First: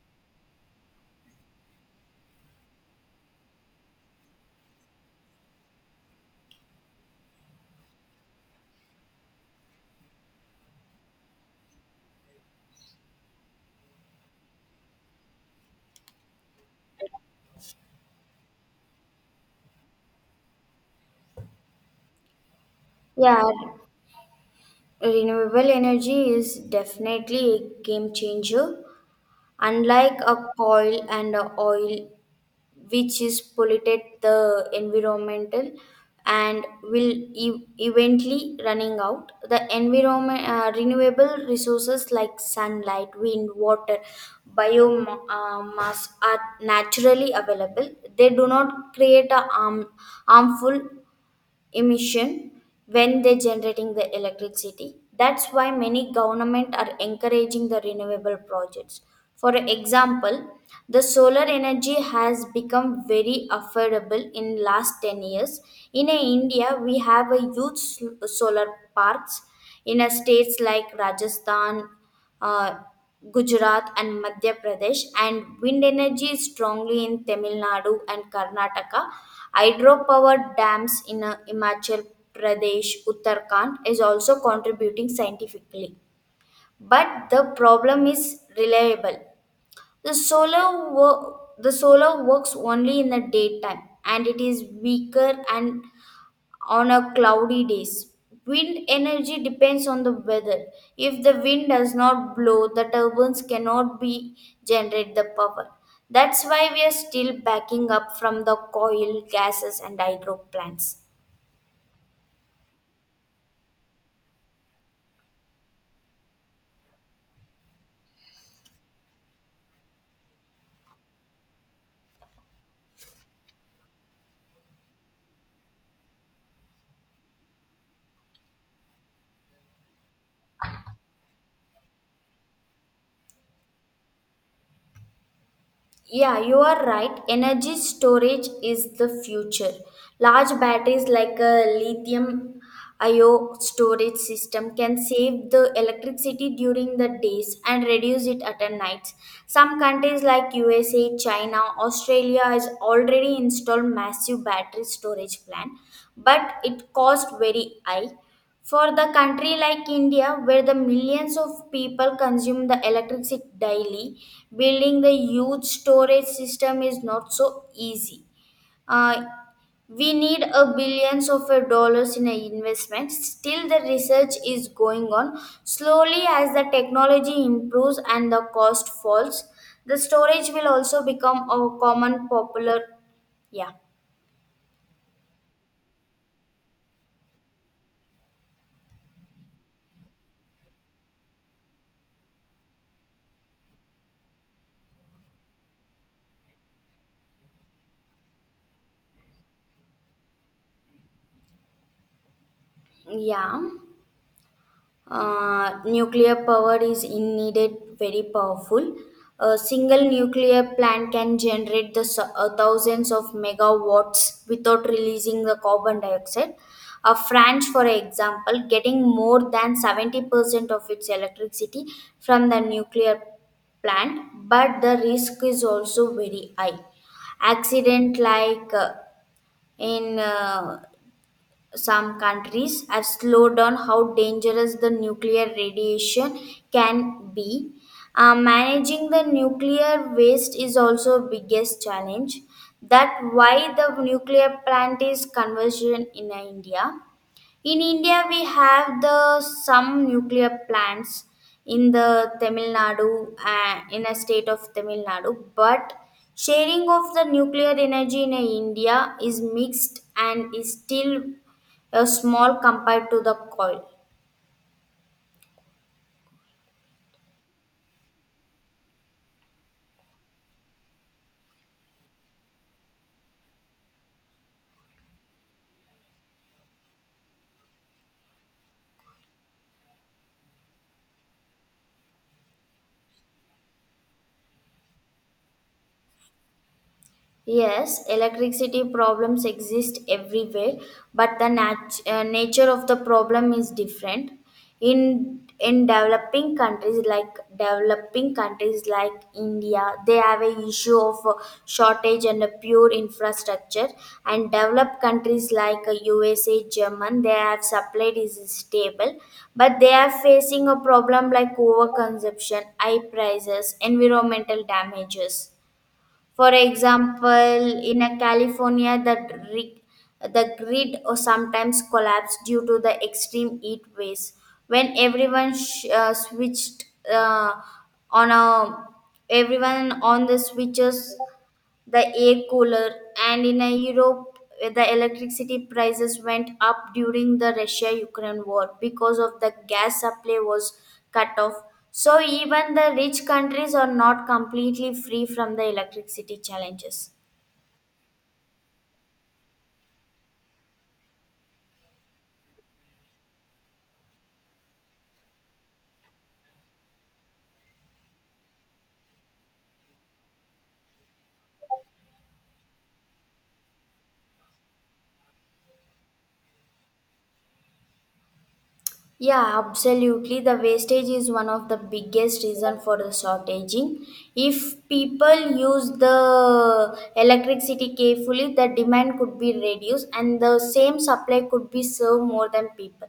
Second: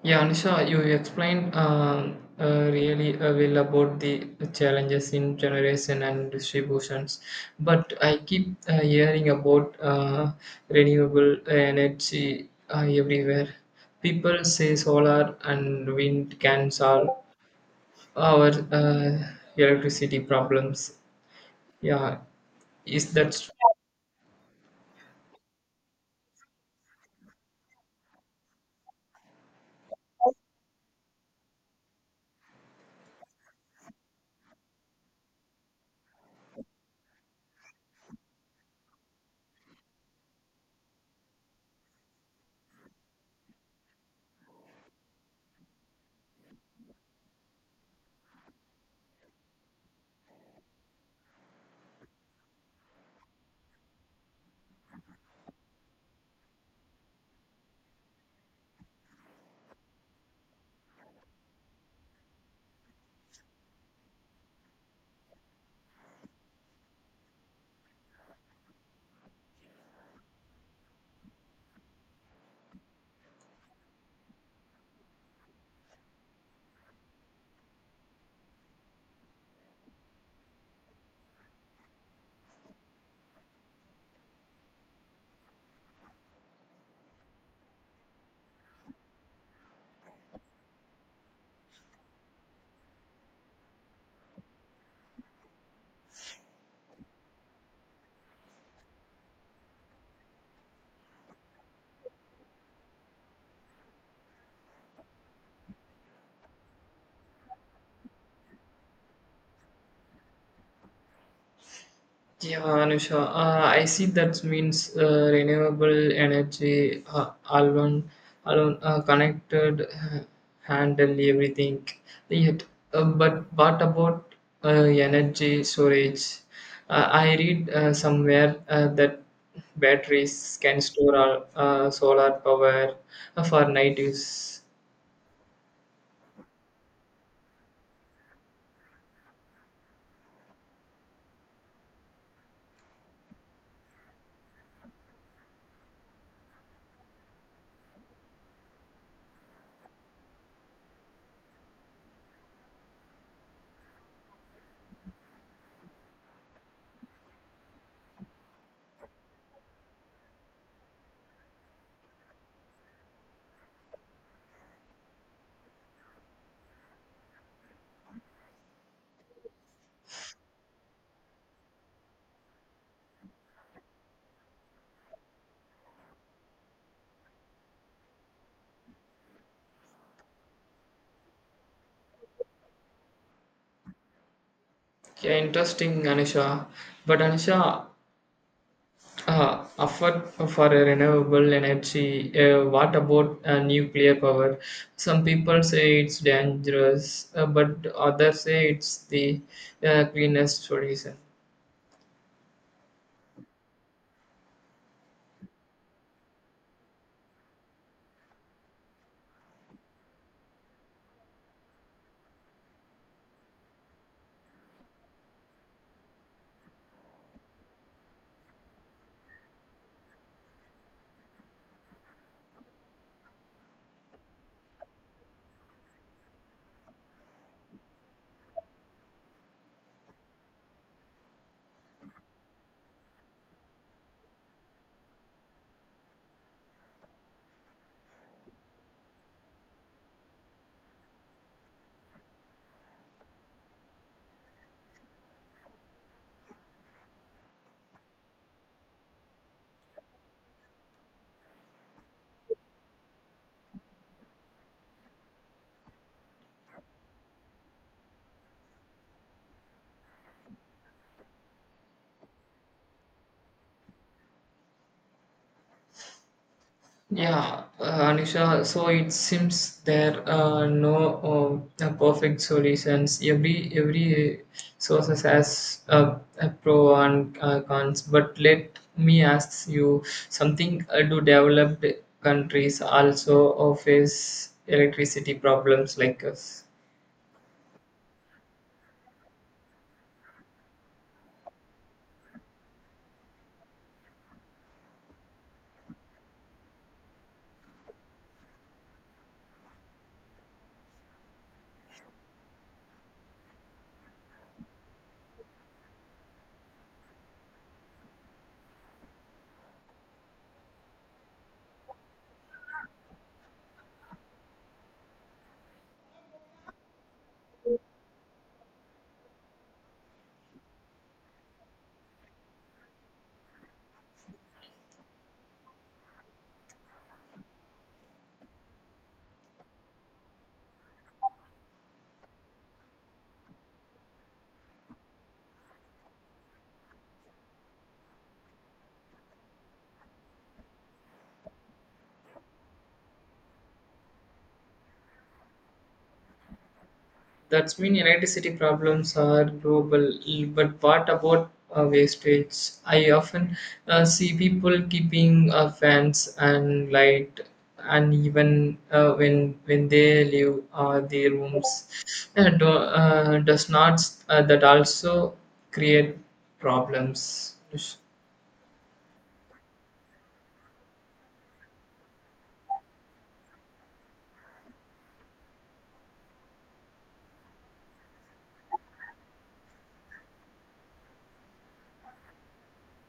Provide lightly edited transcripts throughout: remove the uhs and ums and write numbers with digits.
Yeah, Anisha, you explained really well about the challenges in generation and distributions. But I keep hearing about renewable energy everywhere. People say solar and wind can solve our electricity problems. Yeah, is that Renewable energy is definitely a game changer. Unlike a coal and a oil, which is polluted the environmental and will eventually running out, the environment renewable resources like sunlight, wind, water, biomass are naturally available. They do not create harmful emission when they're generating the electricity. That's why many government are encouraging the renewable projects. For example, the solar energy has become very affordable in last 10 years. In India, we have a huge solar parks in a states like Rajasthan, uh, Gujarat and Madhya Pradesh, and wind energy is strongly in Tamil Nadu and Karnataka. Hydropower dams in Himachal Pradesh, Uttarakhand is also contributing scientifically. But the problem is reliable. The solar works only in the daytime and it is weaker and on a cloudy days. Wind energy depends on the weather. If the wind does not blow, the turbines cannot be generate the power. That's why we are still backing up from the coal, gases and hydro plants. Yeah, Anusha, I see that means renewable energy alone, connected, handle everything. Yet, but what about energy storage? I read somewhere that batteries can store our, solar power for night use. Yeah, you are right. Energy storage is the future. Large batteries like a lithium ion storage system can save the electricity during the days and reduce it at a night. Some countries like USA, China, Australia has already installed massive battery storage plan, but it cost very high. For the country like India, where the millions of people consume the electricity daily, building the huge storage system is not so easy. Uh, we need a billions of a dollars in a investment. Still, the research is going on. Slowly, as the technology improves and the cost falls, the storage will also become a common popular. Yeah, Yeah, interesting, Anusha. But Anusha, effort for a renewable energy. What about nuclear power? Some people say it's dangerous, but others say it's the cleanest solution. yeah. Nuclear power is indeed very powerful. A single nuclear plant can generate the thousands of megawatts without releasing the carbon dioxide. France, for example, getting more than 70% of its electricity from the nuclear plant, but the risk is also very high. Accident like in some countries have slowed down how dangerous the nuclear radiation can be. Managing the nuclear waste is also biggest challenge. That why the nuclear plant is conversion in India. In India, we have the some nuclear plants in the Tamil Nadu, in a state of Tamil Nadu, but sharing of the nuclear energy in India is mixed and is still small compared to the coal. Yeah, Anisha, so it seems there are no no perfect solutions. Every source has a pro and cons. But let me ask you something. Do developed countries also face electricity problems like us? Yes, electricity problems exist everywhere, but the nature of the problem is different. In developing countries like India, they have a issue of shortage and a pure infrastructure. And developed countries like USA, German, they have supply is stable, but they are facing a problem like overconsumption, high prices, environmental damages. For example, in a California, the, dri- the grid or sometimes collapsed due to the extreme heat waves. When switched uh, on a everyone on the switches the air cooler and in a Europe the electricity prices went up during the Russia Ukraine war because of the gas supply was cut off. So even the rich countries are not completely free from the electricity challenges. That's mean electricity problems are global. But what about wastage? I often see people keeping fans and light and even when they leave their rooms does not that also create problems. Yeah, absolutely. The wastage is one of the biggest reason for the shortaging. If people use the electricity carefully, the demand could be reduced and the same supply could be served more than people.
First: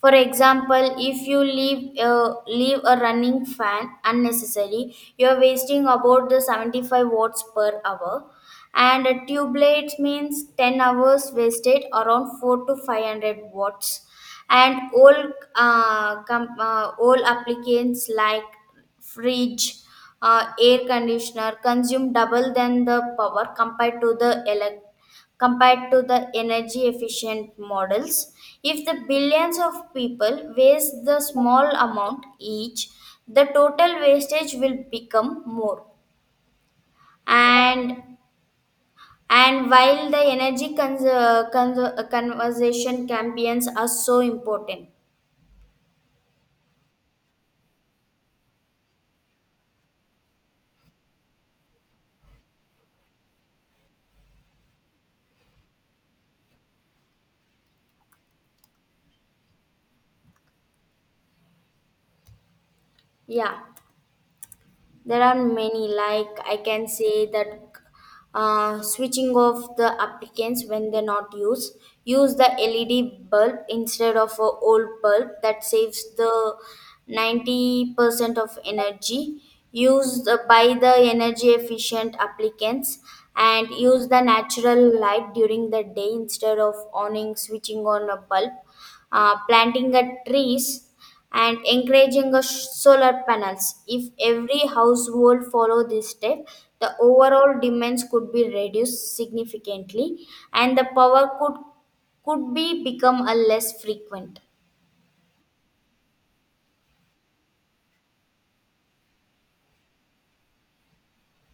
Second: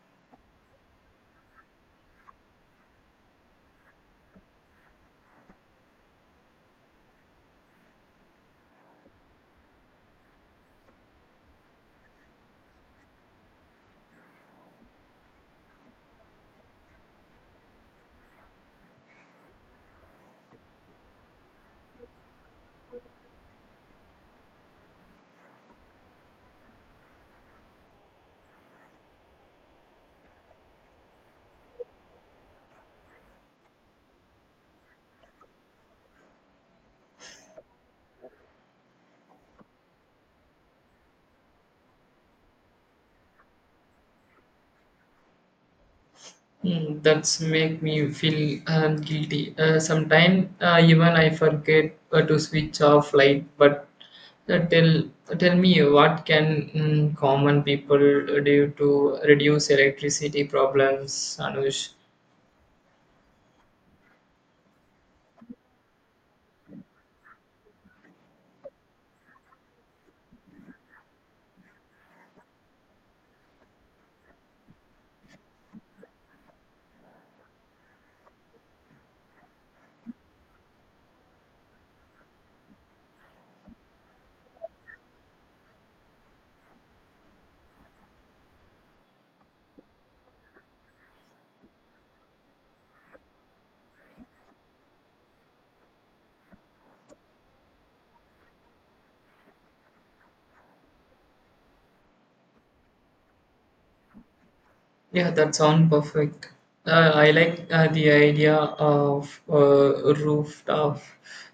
For example, if you leave a running fan unnecessary, you're wasting about the 75 watts per hour. And a tube blades means 10 hours wasted around 4 to 500 watts. And all applicants like fridge, air conditioner consume double than the power compared to the electric compared to the energy efficient models. If the billions of people waste the small amount each, the total wastage will become more. And and while the energy conservation campaigns are so important, Mm, that's make me feel guilty. Sometimes even I forget to switch off light. But uh, tell tell me what can common people do to reduce electricity problems, Anush? yeah. There are many, like I can say that switching off the applicants when they're not used, use the LED bulb instead of a old bulb that saves the 90% of energy, use the, by the energy efficient applicants and use the natural light during the day instead of owning switching on a bulb, planting a trees and encouraging a solar panels. If every household follow this step, the overall demands could be reduced significantly and the power could be become a less frequent. Yeah, that sounds perfect. I like the idea of rooftop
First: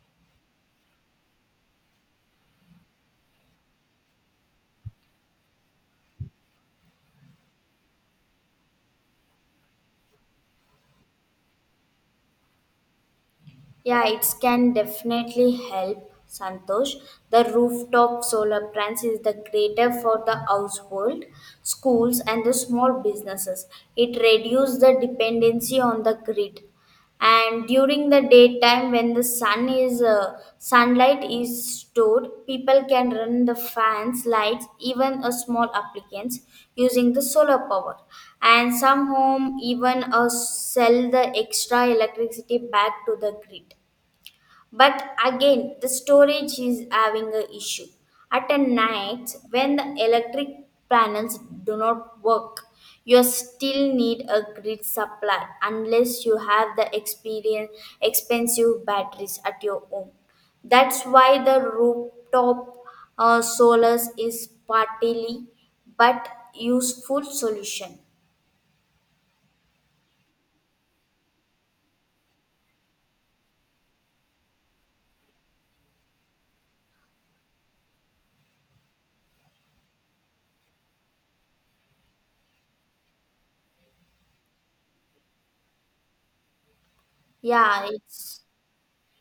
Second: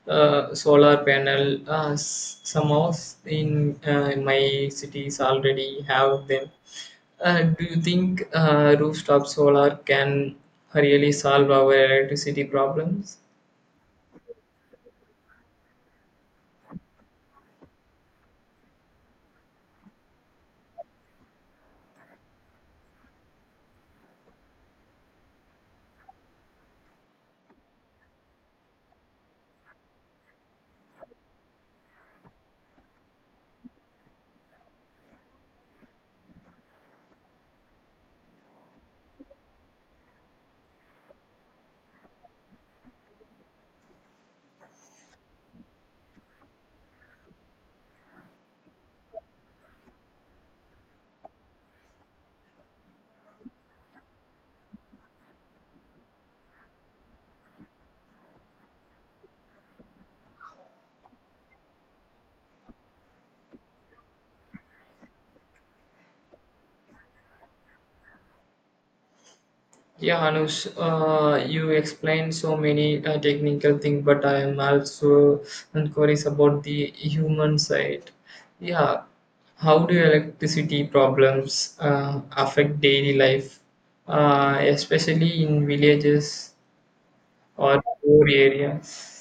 solar panel. Some house in my cities already have them. Do you think rooftop solar can really solve our electricity problems? Yeah, it can definitely help, Santosh. The rooftop solar plants is the greater for the household, schools and the small businesses. It reduces the dependency on the grid and during the daytime when the sunlight is stored, people can run the fans lights even a small applicants using the solar power, and some home even sell the extra electricity back to the grid. But again, the storage is having a issue. At a night, when the electric panels do not work, you still need a grid supply unless you have expensive batteries at your home. That's why the rooftop solars is partly but useful solution. Yeah, Anush, you explained so many technical things, but I am also curious about the human side. Yeah, how do electricity problems affect daily life, especially in villages or Yeah, poor it's areas?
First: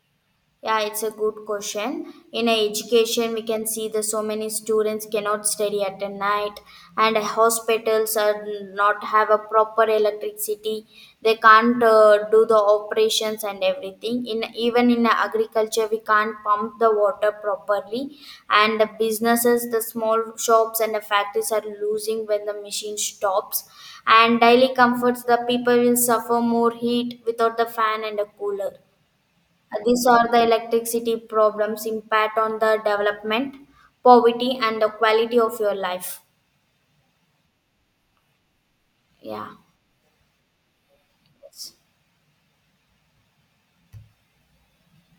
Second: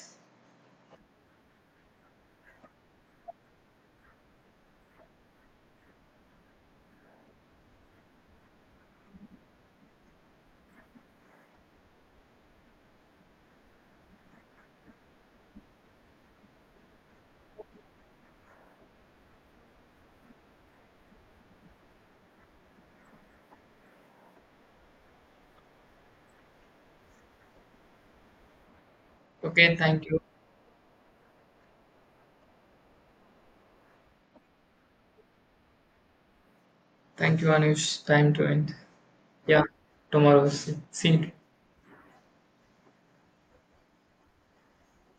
Yeah, it's a good question. In a education, we can see that so many students cannot study at a night, and hospitals are not have a proper electricity. They can't do the operations and everything. In even in agriculture, we can't pump the water properly, and the businesses, the small shops and the factories are losing when the machine stops. And daily comforts, the people will suffer more heat without the fan and a cooler. Okay, thank These you. are the electricity problems impact on the development, poverty, and the quality of your life. Thank you, Anush. Time to end. Yeah. Yeah, tomorrow. See you. Yes.